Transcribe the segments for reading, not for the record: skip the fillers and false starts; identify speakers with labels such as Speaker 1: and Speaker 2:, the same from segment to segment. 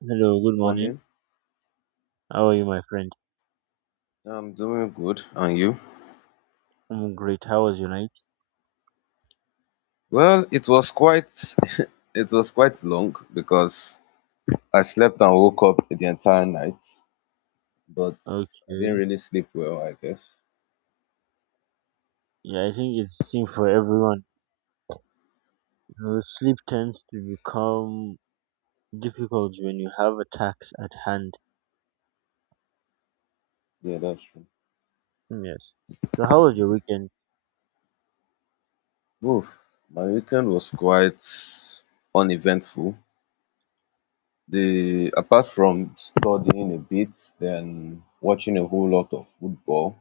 Speaker 1: Hello,
Speaker 2: Good
Speaker 1: good morning.
Speaker 2: morning.
Speaker 1: How are you, my friend?
Speaker 2: I'm doing good. And you?
Speaker 1: I'm great. How was your night?
Speaker 2: Well, it was quite it was quite long because I slept and woke up the entire night, but I didn't
Speaker 1: Okay.
Speaker 2: really sleep well, I guess.
Speaker 1: Yeah, I think it's same for everyone. You know, sleep tends to become difficult when you have a task at hand.
Speaker 2: Yeah, that's true.
Speaker 1: Mm, yes. So how was your weekend?
Speaker 2: Oof, my weekend was quite uneventful. The apart from studying a bit, then watching a whole lot of football,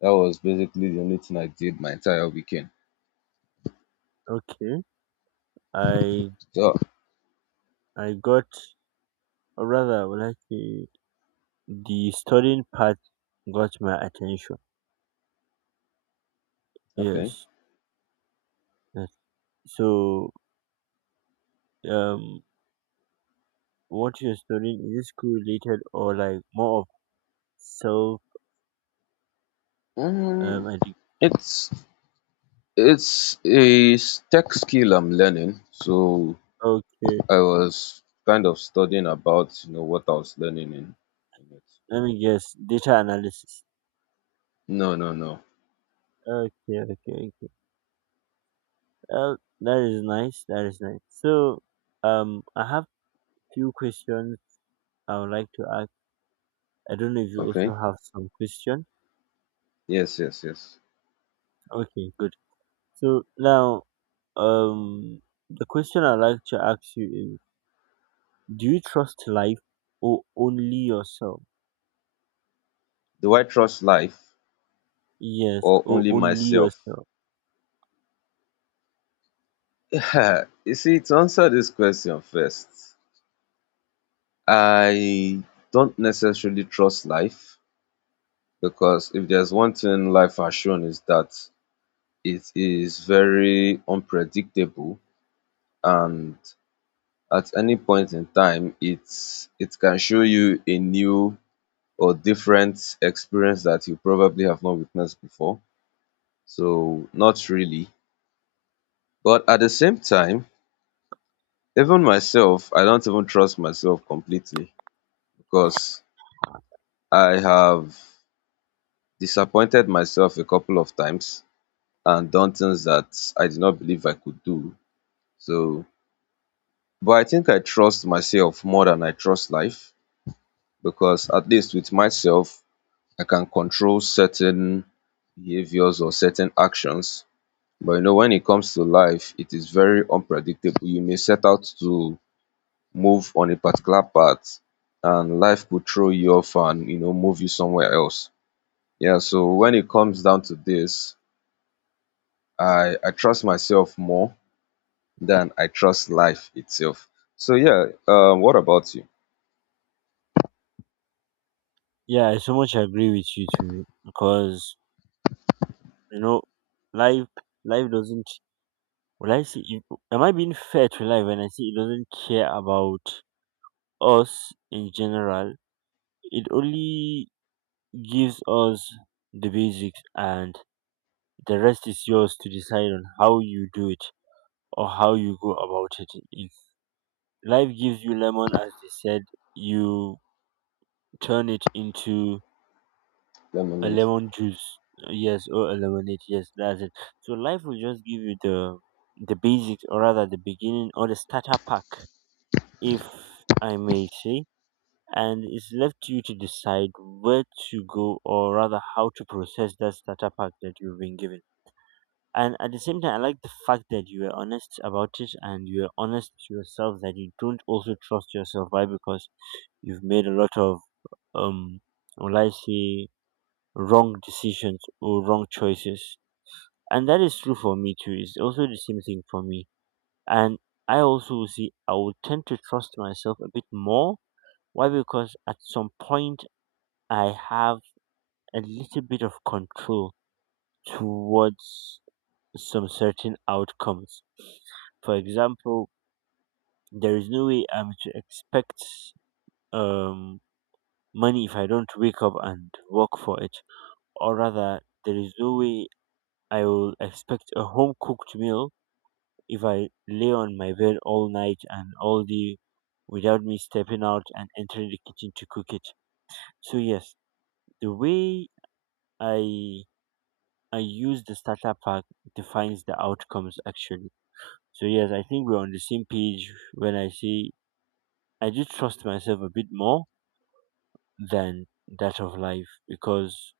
Speaker 2: that was basically the only thing I did my entire weekend.
Speaker 1: Okay. I
Speaker 2: So,
Speaker 1: I got or rather well actually the studying part got my attention.
Speaker 2: okay.
Speaker 1: Yes. Yes. So um what you're studying, is it school related or like more of self
Speaker 2: Mm,
Speaker 1: education?
Speaker 2: it's it's a tech skill I'm learning. So
Speaker 1: Okay,
Speaker 2: I was kind of studying about, you know, what I was learning in it.
Speaker 1: let me guess. Data analysis.
Speaker 2: No, no, no.
Speaker 1: Okay, okay, okay. Well, that is nice. That is nice. So, I have few questions I would like to ask. I don't know if you
Speaker 2: Okay.
Speaker 1: also have some question.
Speaker 2: Yes, yes, yes.
Speaker 1: Okay, good. So now, um, the question I'd like to ask you is: do you trust life or only yourself?
Speaker 2: Do I trust life
Speaker 1: Yes,
Speaker 2: or
Speaker 1: or
Speaker 2: only
Speaker 1: only
Speaker 2: myself?
Speaker 1: yourself.
Speaker 2: Yeah, you see, to answer this question first, I don't necessarily trust life because if there's one thing life has shown is that it is very unpredictable and at any point in time it can show you a new or different experience that you probably have not witnessed before. So not really. But at the same time, even myself, I don't even trust myself completely because I have disappointed myself a couple of times and done things that I did not believe I could do. So but I think I trust myself more than I trust life because at least with myself I can control certain behaviors or certain actions. But you know, when it comes to life, it is very unpredictable. You may set out to move on a particular path, and life could throw you off and you know move you somewhere else. Yeah. So when it comes down to this, I trust myself more than I trust life itself. So yeah. What about you?
Speaker 1: Yeah, I so much agree with you too because you know, life life doesn't. Will I see it? Am I being fair to life when I say it doesn't care about us in general? It only gives us the basics, and the rest is yours to decide on how you do it or how you go about it. If life gives you lemon, as they said, you turn it into a
Speaker 2: Lemonade.
Speaker 1: lemon juice, yes, or a lemonade, yes, that's it. So life will just give you the basics, or rather the beginning or the starter pack if I may say, and it's left to you to decide where to go or rather how to process that starter pack that you've been given. And at the same time, I like the fact that you were honest about it and you were honest to yourself that you don't also trust yourself. Why? Because you've made a lot of, um, will I say, wrong decisions or wrong choices. And that is true for me too. It's also the same thing for me. And I also see I would tend to trust myself a bit more. Why? Because at some point I have a little bit of control towards some certain outcomes. For example, there is no way I'm to expect um, money if I don't wake up and work for it. Or rather, there is no way I will expect a home cooked meal if I lay on my bed all night and all day without me stepping out and entering the kitchen to cook it. So, yes, the way I I use the starter pack defines the outcomes actually. So yes, I think we're on the same page when I say I do trust myself a bit more than that of life because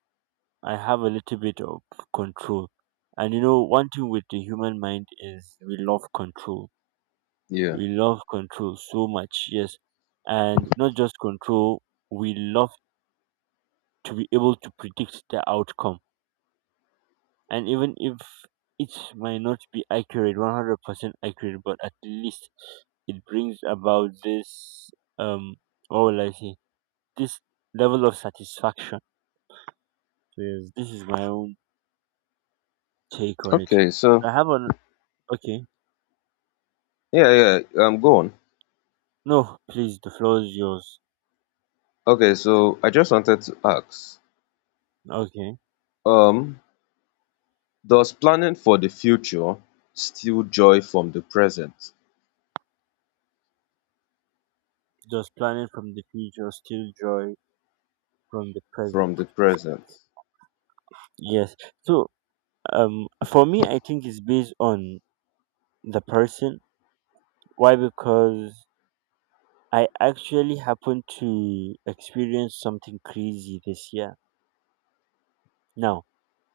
Speaker 1: I have a little bit of control. And you know, one thing with the human mind is we love control.
Speaker 2: Yeah.
Speaker 1: We love control so much, yes. And not just control, we love to be able to predict the outcome, and even if it might not be accurate 100% accurate, but at least it brings about this um what will I say this level of satisfaction. So yes, this is my own take on it.
Speaker 2: Okay. So
Speaker 1: I have an okay.
Speaker 2: yeah. Yeah. Go on.
Speaker 1: No please, the floor is yours.
Speaker 2: Okay. So I just wanted to ask.
Speaker 1: Okay,
Speaker 2: um Does planning for the future steal joy from the present?
Speaker 1: just planning from the future still joy from the present?
Speaker 2: From the present.
Speaker 1: Yes, so for me I think it's based on the person. Why? Because I actually happened to experience something crazy this year. Now,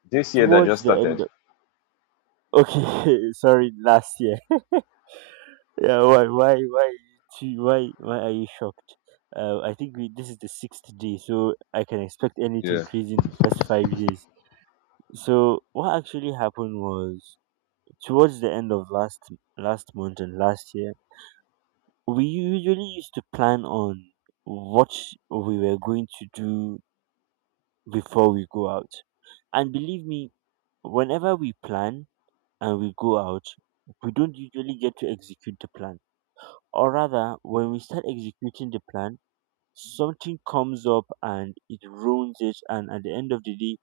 Speaker 2: This year that
Speaker 1: towards
Speaker 2: just
Speaker 1: the end
Speaker 2: started.
Speaker 1: of okay, sorry, last year. Yeah, why, why are you shocked? I think we, this is the sixth day, so I can expect anything
Speaker 2: Yeah.
Speaker 1: crazy in the first 5 days. So, what actually happened was towards the end of last month and last year, we usually used to plan on what we were going to do before we go out. And believe me, whenever we plan and we go out, we don't usually get to execute the plan. Or rather, when we start executing the plan, something comes up and it ruins it. And at the end of the day,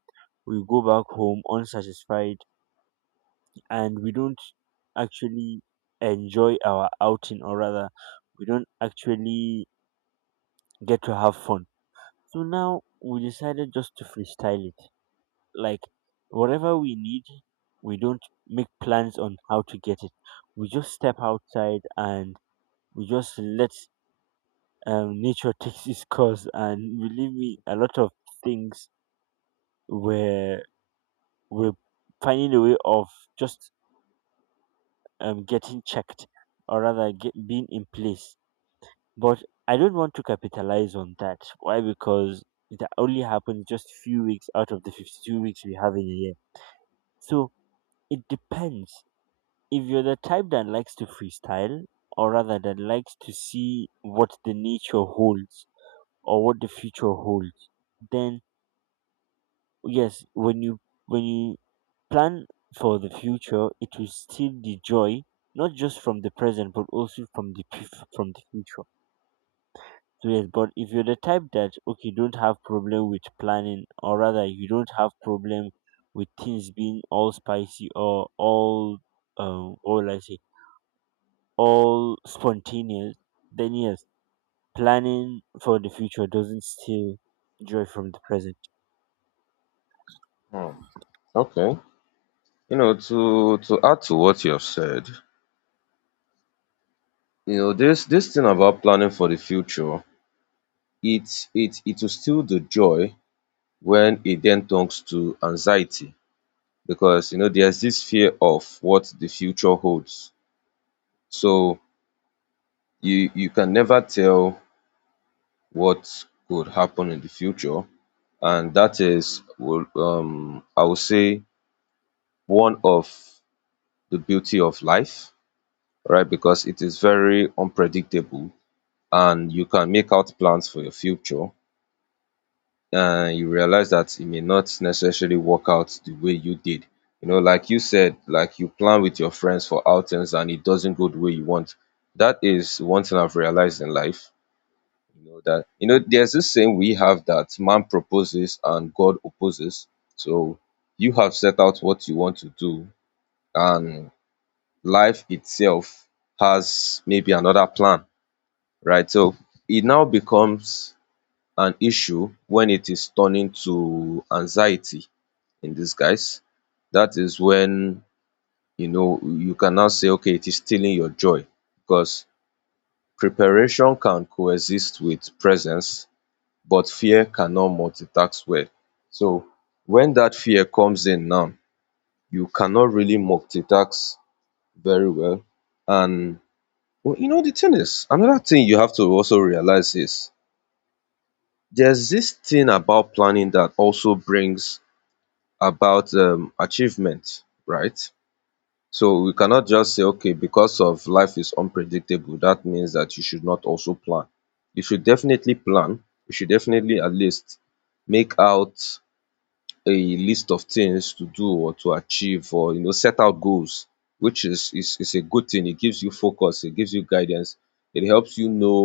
Speaker 1: we go back home unsatisfied and we don't actually enjoy our outing, or rather, we don't actually get to have fun. So now we decided just to freestyle it. Like, whatever we need, we don't make plans on how to get it. We just step outside and we just let nature takes its course, and believe me, a lot of things where we're finding a way of just getting checked or rather being in place. But I don't want to capitalize on that. Why? Because it only happens just few weeks out of the 52 weeks we have in a year. So it depends. If you're the type that likes to freestyle, or rather that likes to see what the nature holds or what the future holds, then yes, when you plan for the future, it will still the joy not just from the present but also from the from the future. So yes, but if you're the type that okay don't have problem with planning, or rather you don't have problem with things being all spicy or all I say all spontaneous, then yes, planning for the future doesn't steal joy from the present.
Speaker 2: Hmm. Okay. You know, to add to what you have said, you know, this thing about planning for the future, it will steal the joy when it then turns to anxiety because you know there's this fear of what the future holds. So you can never tell what could happen in the future, and that is will I would say one of the beauty of life, right? Because it is very unpredictable and you can make out plans for your future and you realize that it may not necessarily work out the way you did. You know, like you said, like you plan with your friends for outings and it doesn't go the way you want. That is one thing I've realized in life. You know that, you know, there's this saying we have that man proposes and God opposes. So you have set out what you want to do, and life itself has maybe another plan, right? So it now becomes an issue when it is turning to anxiety in disguise. That is when, you know, you can now say, okay, it is stealing your joy because preparation can coexist with presence but fear cannot multitask well. So when that fear comes in now, you cannot really multitask very well. And well, you know, the thing is, another thing you have to also realize is there's this thing about planning that also brings about achievement, right? So we cannot just say okay because of life is unpredictable that means that you should not also plan. You should definitely plan, you should definitely at least make out a list of things to do or to achieve or, you know, set out goals, which is a good thing. It gives you focus, it gives you guidance, it helps you know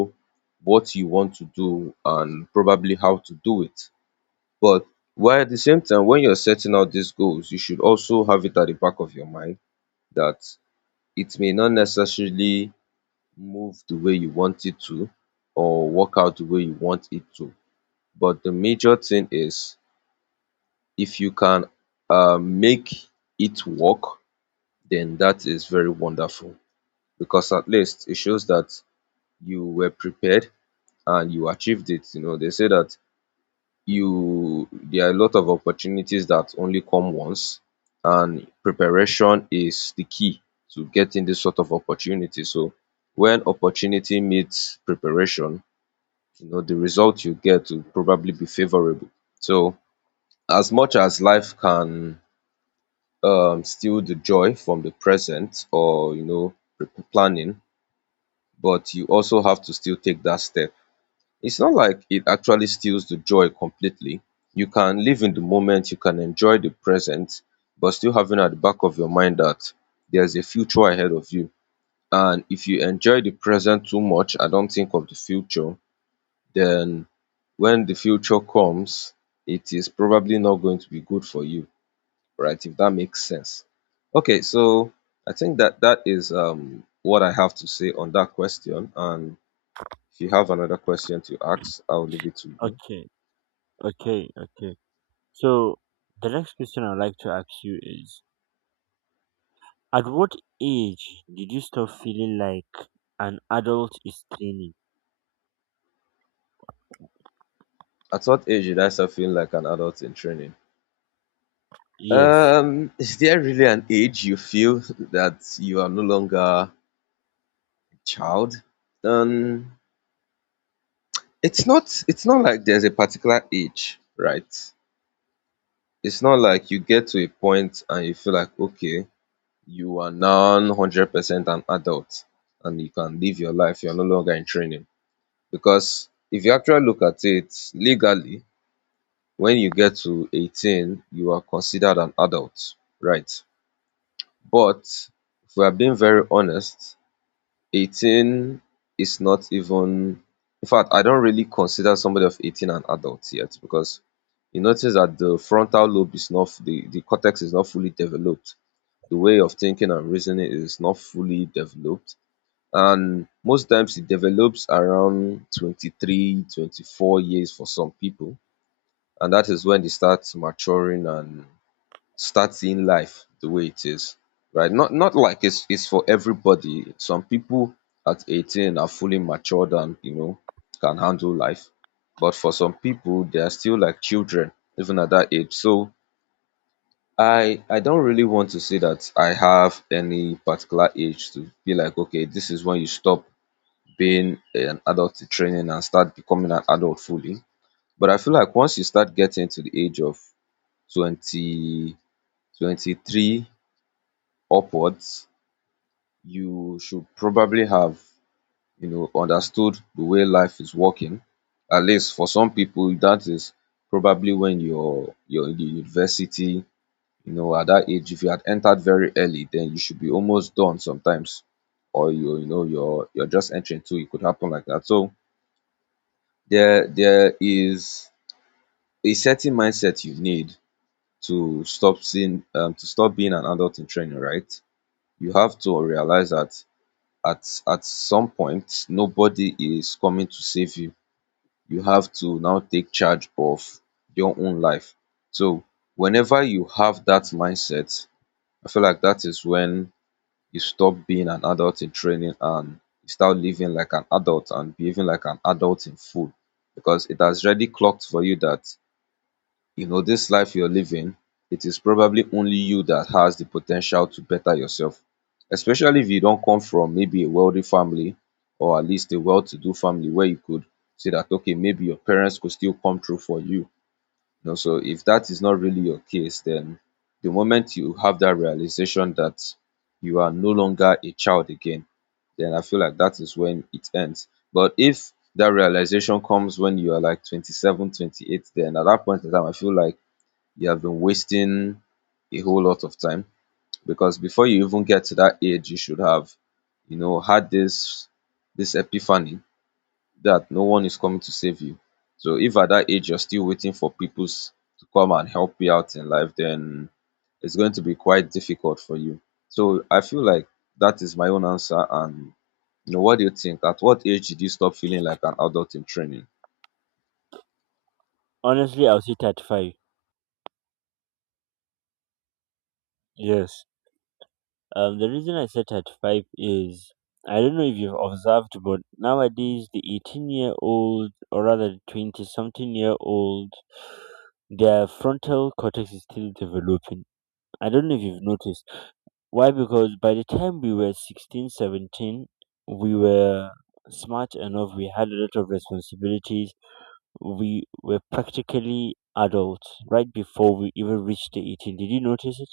Speaker 2: what you want to do and probably how to do it. But while at the same time when you're setting out these goals, you should also have it at the back of your mind that it may not necessarily move the way you want it to or work out the way you want it to. But the major thing is, if you can make it work, then that is very wonderful because at least it shows that you were prepared and you achieved it. You know, they say that you there are a lot of opportunities that only come once, and preparation is the key to getting this sort of opportunity. So when opportunity meets preparation, you know, the result you get will probably be favorable. So as much as life can steal the joy from the present or, you know, planning, but you also have to still take that step. It's not like it actually steals the joy completely. You can live in the moment, you can enjoy the present, but still having at the back of your mind that there's a future ahead of you. And if you enjoy the present too much and don't think of the future, then when the future comes, it is probably not going to be good for you, right? If that makes sense. Okay, so I think that is what I have to say on that question. And if you have another question to ask, I'll leave it to you.
Speaker 1: Okay, okay, okay. So the next question I'd like to ask you is at what age did you stop feeling like an adult is training?
Speaker 2: At what age did I start feeling like an adult in training?
Speaker 1: Yes.
Speaker 2: Is there really an age you feel that you are no longer a child? Um, it's not. It's not like there's a particular age, right? It's not like you get to a point and you feel like, okay, you are now 100% an adult and you can live your life. You're no longer in training. Because if you actually look at it legally, when you get to 18, you are considered an adult, right? But if we are being very honest, 18 is not even, in fact, I don't really consider somebody of 18 an adult yet because you notice that the frontal lobe is not, the cortex is not fully developed. The way of thinking and reasoning is not fully developed, and most times it develops around 23 24 years for some people, and that is when they start maturing and start seeing life the way it is, right? Not like it's for everybody. Some people at 18 are fully matured and, you know, can handle life, but for some people they are still like children even at that age. So I don't really want to say that I have any particular age to be like, okay, this is when you stop being an adult in training and start becoming an adult fully. But I feel like once you start getting to the age of 20 23 upwards, you should probably have, you know, understood the way life is working. At least for some people, that is probably when you're in the university, you know, at that age. If you had entered very early then you should be almost done sometimes, or you're just entering too. It could happen like that. So there is a certain mindset you need to stop seeing, to stop being an adult in training, right? You have to realize that at some point nobody is coming to save you. You have to now take charge of your own life. So whenever you have that mindset, I feel like that is when you stop being an adult in training and you start living like an adult and behaving like an adult in full, because it has already clocked for you that, you know, this life you're living, it is probably only you that has the potential to better yourself, especially if you don't come from maybe a wealthy family, or at least a well-to-do family, where you could say that, okay, maybe your parents could still come through for you, you know. So if that is not really your case, then the moment you have that realization that you are no longer a child again, then I feel like that is when it ends. But if that realization comes when you are like 27, 28, then at that point in time, I feel like you have been wasting a whole lot of time because before you even get to that age, you should have, you know, had this epiphany that no one is coming to save you. So if at that age you're still waiting for to come and help you out in life, then it's going to be quite difficult for you. So I feel like that is my own answer. And you know, what do you think? At what age did you stop feeling like an adult in training?
Speaker 1: Honestly, I'll say 35. Yes. The reason I said 35 is I don't know if you've observed, but nowadays the 18 year old or rather the 20 something year old, their frontal cortex is still developing. I don't know if you've noticed. Why? Because by the time we were 16, 17, we were smart enough, we had a lot of responsibilities, we were practically adults right before we even reached the 18. Did you notice it?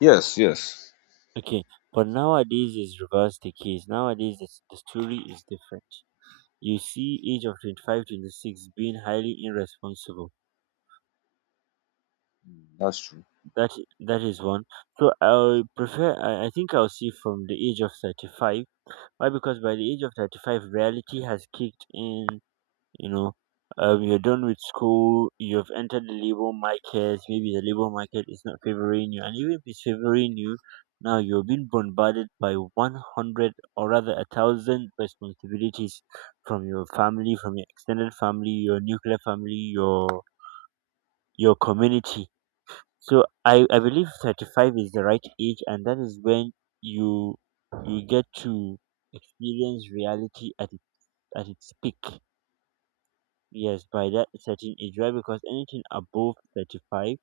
Speaker 2: Yes, yes,
Speaker 1: Okay, but nowadays is reverse the case. Nowadays the story is different. You see age of 25, 26 being highly irresponsible.
Speaker 2: that's true.
Speaker 1: That that is one. So I think I'll see from the age of 35. Why? Because by the age of 35, reality has kicked in, you know. You're done with school, you've entered the labor market, maybe the labor market is not favoring you, and even if it's favoring you, now you're being bombarded by 100 or rather a thousand responsibilities from your family, from your extended family, your nuclear family, your community. So I believe 35 is the right age, and that is when you you get to experience reality at at its peak. Yes, by that certain age, right? Because anything above 35,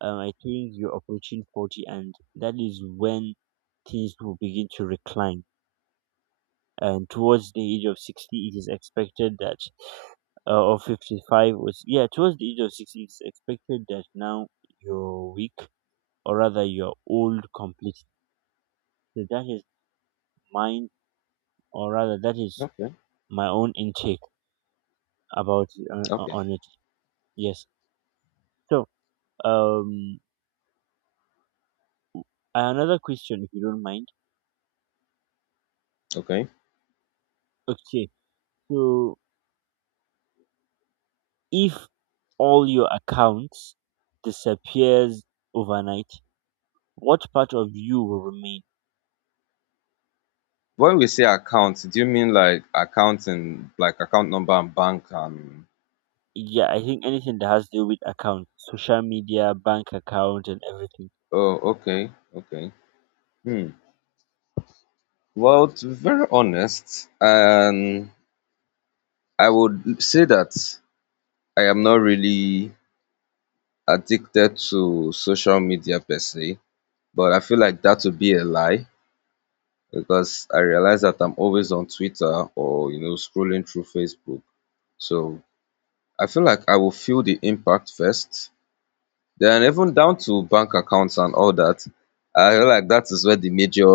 Speaker 1: I think you're approaching 40, and that is when things will begin to recline. And towards the age of 60, it is expected that, or fifty five was yeah, towards the age of 60, it's expected that now you're weak, or rather you're old completely. So that is mine, or rather, that is
Speaker 2: Okay,
Speaker 1: my own intake about
Speaker 2: okay,
Speaker 1: on it. Yes. So, um, another question, if you don't mind.
Speaker 2: okay.
Speaker 1: Okay. So, if all your accounts disappears overnight, what part of you will remain?
Speaker 2: When we say account, do you mean like accounting, like account number and bank? And
Speaker 1: Yeah, I think anything that has to do with accounts, social media, bank account, and everything.
Speaker 2: oh, okay, okay. Hmm. Well, to be very honest, I would say that I am not really addicted to social media per se, but I feel like that would be a lie because I realize that I'm always on Twitter or you know scrolling through Facebook. So I feel like I will feel the impact first. Then even down to bank accounts and all that, I feel like that is where the major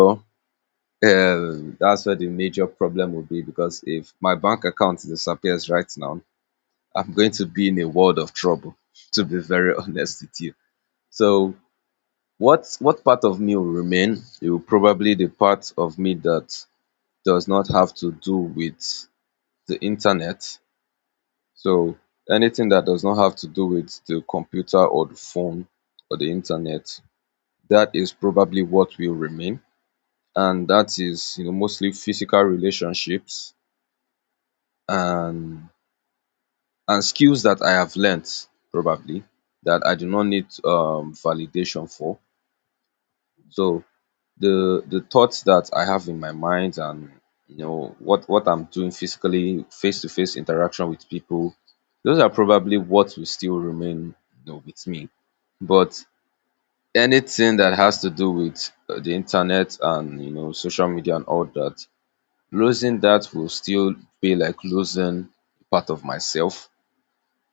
Speaker 2: that's where the major problem will be because if my bank account disappears right now, I'm going to be in a world of trouble, to be very honest with you. So what part of me will remain? It will probably the part of me that does not have to do with the internet. So anything that does not have to do with the computer or the phone or the internet, that is probably what will remain. And that is, you know, mostly physical relationships and skills that I have learnt probably that I do not need validation for. So the thoughts that I have in my mind and you know what I'm doing physically, face to face interaction with people, those are probably what will still remain you know, with me. But anything that has to do with the internet and you know social media and all that, losing that will still be like losing part of myself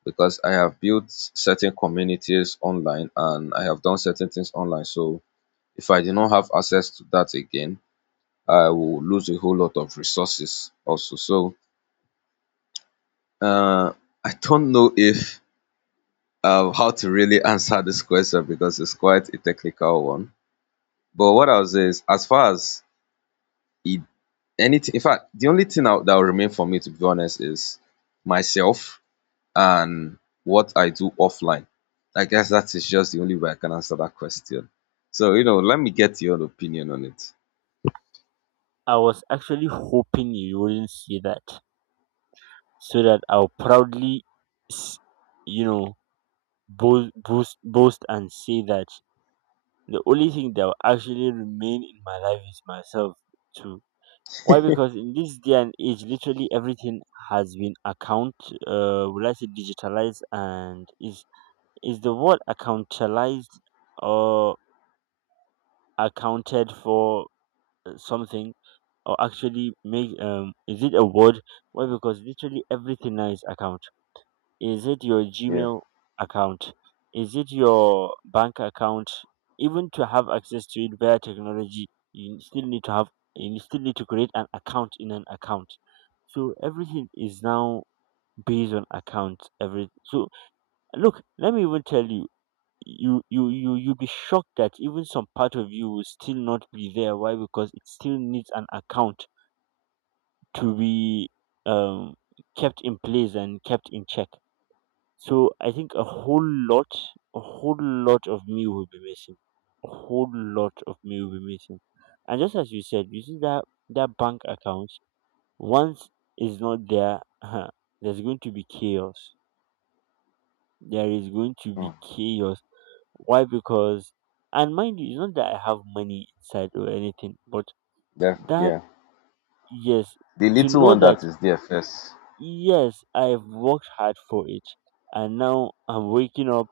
Speaker 2: because I have built certain communities online and I have done certain things online. So if I did not have access to that again, I will lose a whole lot of resources also. So uh, I don't know if how to really answer this question because it's quite a technical one. But what I'll say is, as far as it, anything, in fact, the only thing that will remain for me, to be honest, is myself and what I do offline. I guess that is just the only way I can answer that question. So, you know, let me get your opinion on it.
Speaker 1: I was actually hoping you wouldn't say that, so that I'll proudly, s- you know, boast and say that the only thing that will actually remain in my life is myself too. Why? Because in this day and age, literally everything has been account, will I say digitalized. And is the word accountalized or accounted for something or actually make is it a word? Why? Because literally everything now is account. Is it your
Speaker 2: Yeah.
Speaker 1: Gmail account, is it your bank account? Even to have access to it via technology, you still need to create an account in an account. So everything is now based on accounts. Every so look, let me even tell you, you'll be shocked that even some part of you will still not be there. Why? Because it still needs an account to be um kept in place and kept in check. So I think a whole lot of me will be missing. A whole lot of me will be missing. And just as you said, you see that that bank account, once is not there, huh, there's going to be chaos. There is going to be
Speaker 2: Mm.
Speaker 1: chaos. Why? Because, and mind you, it's not that I have money inside or anything, but
Speaker 2: Yeah.
Speaker 1: that
Speaker 2: Yeah.
Speaker 1: yes,
Speaker 2: The
Speaker 1: to
Speaker 2: little
Speaker 1: know
Speaker 2: one
Speaker 1: that
Speaker 2: that is there first.
Speaker 1: yes, I've worked hard for it, and now I'm waking up,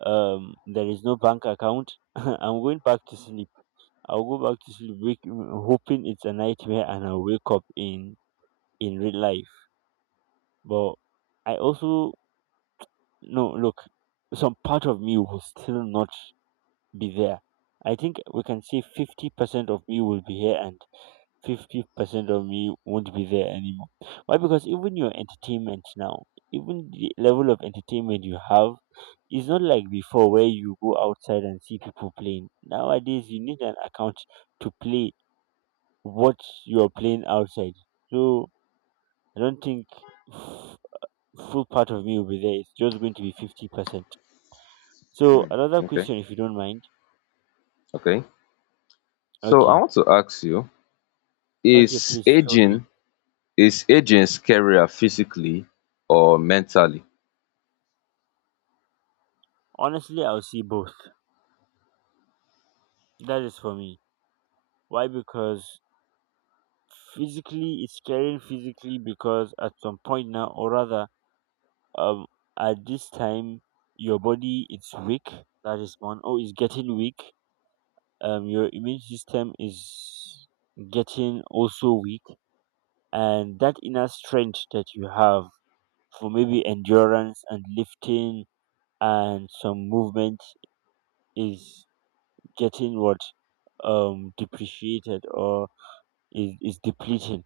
Speaker 1: there is no bank account, I'm going back to sleep. I'll go back to sleep, wake, hoping it's a nightmare and I'll wake up in real life. But I also, no look, some part of me will still not be there. I think we can say 50% of me will be here and 50% of me won't be there anymore. Why? Because even your entertainment now, even the level of entertainment you have, is not like before where you go outside and see people playing. Nowadays, you need an account to play what you're playing outside. So I don't think f- full part of me will be there. It's just going to be 50%. So
Speaker 2: Hmm.
Speaker 1: another
Speaker 2: Okay.
Speaker 1: question, if you don't mind.
Speaker 2: Okay. So I
Speaker 1: Okay,
Speaker 2: want to ask you,
Speaker 1: okay,
Speaker 2: is
Speaker 1: please feel free.
Speaker 2: aging is aging scarier physically or mentally?
Speaker 1: Honestly, I'll see both. That is for me. Why? Because physically it's caring physically because at some point now or rather, um at this time your body it's weak, that is one. Oh, it's getting weak. Your immune system is getting also weak, and that inner strength that you have for maybe endurance and lifting and some movement is getting what, depreciated, or is depleting.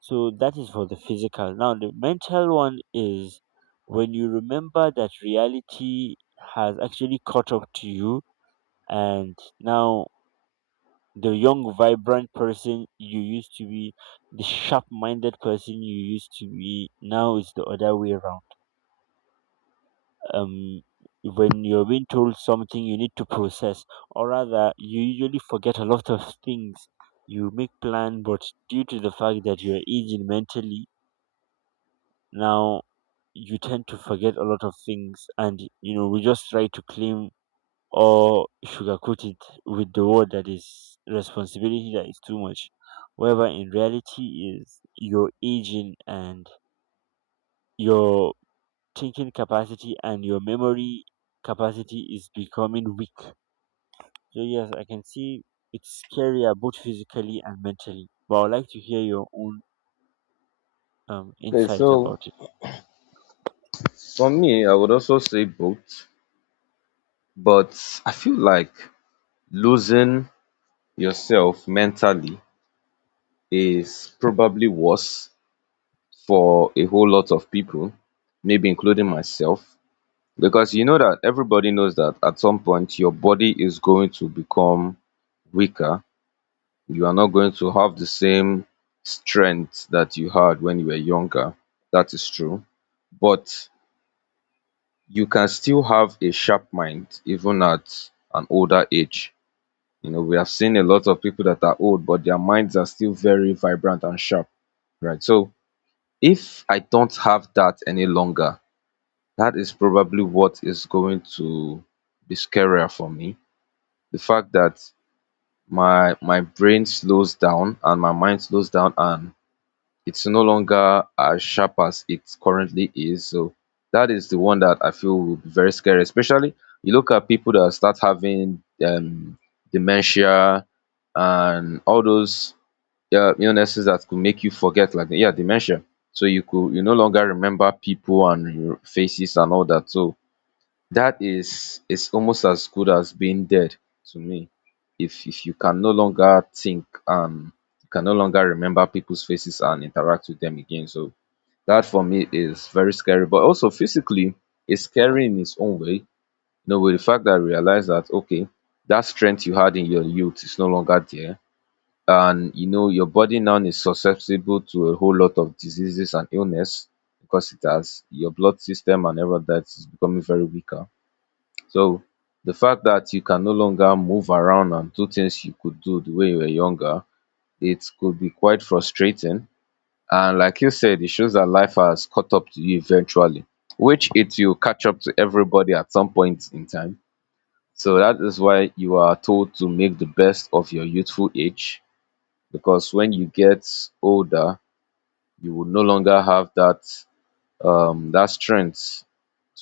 Speaker 1: So that is for the physical. Now, the mental one is when you remember that reality has actually caught up to you, and now the young, vibrant person you used to be, the sharp minded person you used to be, now is the other way around. Um, when you're being told something, you need to process, or rather, you usually forget a lot of things. You make plan, but due to the fact that you're aging mentally, now you tend to forget a lot of things, and you know we just try to claim or sugarcoat it with the word that is responsibility that is too much, wherever in reality is your aging, and your thinking capacity and your memory capacity is becoming weak. So yes, I can see it's scarier both physically and mentally, but I'd like to hear your own
Speaker 2: Okay,
Speaker 1: insight
Speaker 2: so
Speaker 1: about it.
Speaker 2: for me, I would also say both, but I feel like losing yourself mentally is probably worse for a whole lot of people, maybe including myself, because you know that everybody knows that at some point your body is going to become weaker. You are not going to have the same strength that you had when you were younger. That is true. But you can still have a sharp mind even at an older age. You know, we have seen a lot of people that are old, but their minds are still very vibrant and sharp, right? So if I don't have that any longer, that is probably what is going to be scarier for me, the fact that my brain slows down and my mind slows down and it's no longer as sharp as it currently is. So that is the one that I feel will be very scary, especially you look at people that start having dementia and all those illnesses that could make you forget, like, yeah, dementia. So you could you no longer remember people and your faces and all that. So that is almost as good as being dead to me. If you can no longer think and you can no longer remember people's faces and interact with them again. So that for me is very scary. But also physically it's scary in its own way, you know, with the fact that I realize that okay, that strength you had in your youth is no longer there, and you know your body now is susceptible to a whole lot of diseases and illness because it has your blood system and all of that is becoming very weaker. So the fact that you can no longer move around and do things you could do the way you were younger, it could be quite frustrating. And like you said, it shows that life has caught up to you eventually, which it will catch up to everybody at some point in time. So that is why you are told to make the best of your youthful age, because when you get older you will no longer have that that strength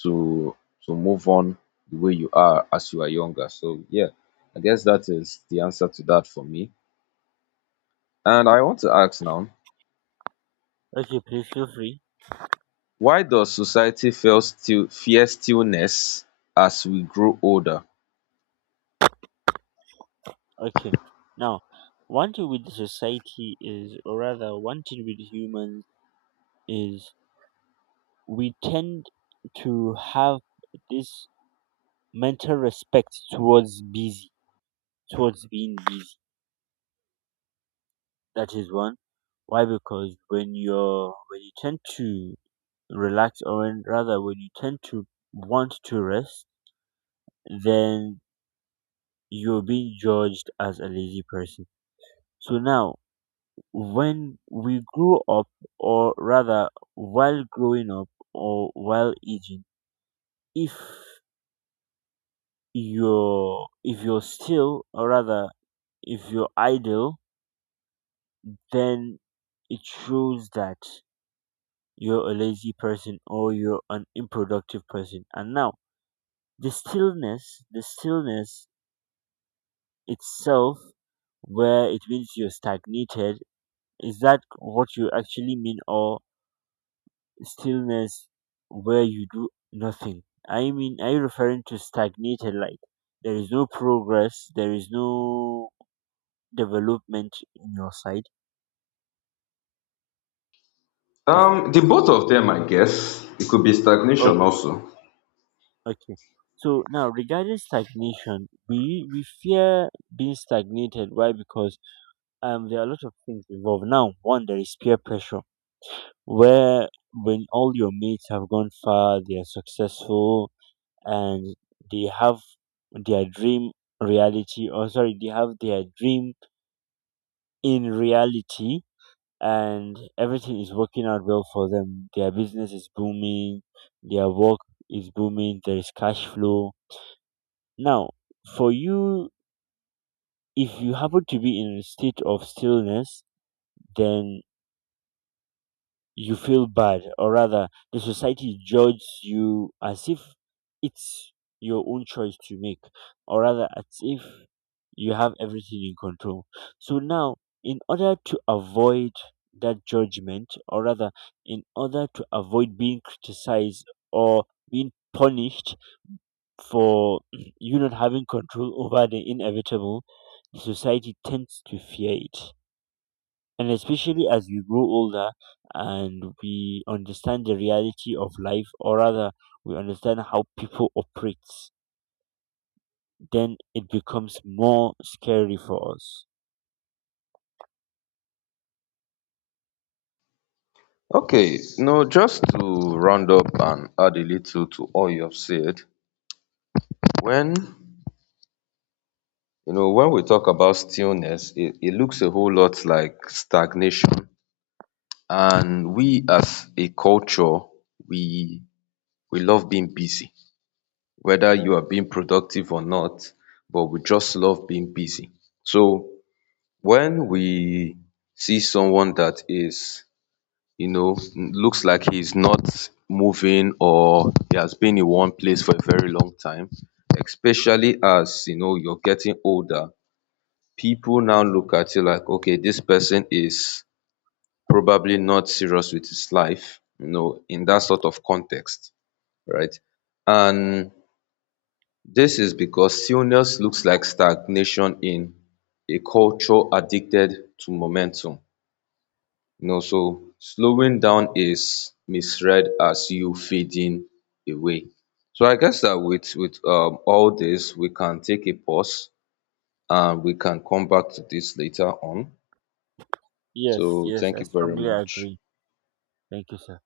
Speaker 2: to to move on the way you are as you are younger. So yeah, I guess that is the answer to that for me. And I want to ask now,
Speaker 1: Okay, please feel free.
Speaker 2: why does society feel still fear stillness as we grow older?
Speaker 1: Okay. Now, wanted with society is, or rather, wanted with humans is we tend to have this mental respect towards busy, towards being busy. That is one. Why? Because when you tend to relax, or when, rather, when you tend to want to rest, then you're being judged as a lazy person. So now, when we grow up, or rather, while growing up or while aging, if you're still, or rather, if you're idle, then it shows that you're a lazy person or you're an unproductive person. And now, the stillness itself, where it means you're stagnated, is that what you actually mean, or stillness where you do nothing. I mean, are you referring to stagnated? Like, there is no progress. There is no development in your side. Is,
Speaker 2: The both of them, I guess. It could be stagnation
Speaker 1: okay,
Speaker 2: also.
Speaker 1: okay. So now, regarding stagnation, we fear being stagnated. Why? Because there are a lot of things involved. Now, one, there is peer pressure, where when all your mates have gone far, they are successful, and they have their dream reality, or sorry, they have their dream in reality, and everything is working out well for them, their business is booming, their work is booming, there is cash flow. Now, for you, if you happen to be in a state of stillness, then you feel bad, or rather, the society judges you as if it's your own choice to make, or rather, as if you have everything in control. So now, in order to avoid that judgment, or rather, in order to avoid being criticized or being punished for you not having control over the inevitable, the society tends to fear it, and especially as we grow older and we understand the reality of life, or rather we understand how people operate, then it becomes more scary for us.
Speaker 2: Okay, no, just to round up and add a little to all you have said, when you know, when we talk about stillness, it looks a whole lot like stagnation. And we as a culture, we we love being busy, whether you are being productive or not, but we just love being busy. So when we see someone that is, you know, looks like he's not moving or he has been in one place for a very long time, especially as you know you're getting older, people now look at you like, okay, this person is probably not serious with his life, you know, in that sort of context, right? And this is because stillness looks like stagnation in a culture addicted to momentum. You know, so slowing down is misread as you fading away. So I guess that with all this, we can take a pause and we can come back to this later on.
Speaker 1: Yes,
Speaker 2: So
Speaker 1: yes,
Speaker 2: thank
Speaker 1: I
Speaker 2: you very
Speaker 1: strongly
Speaker 2: much.
Speaker 1: agree. Thank you, sir.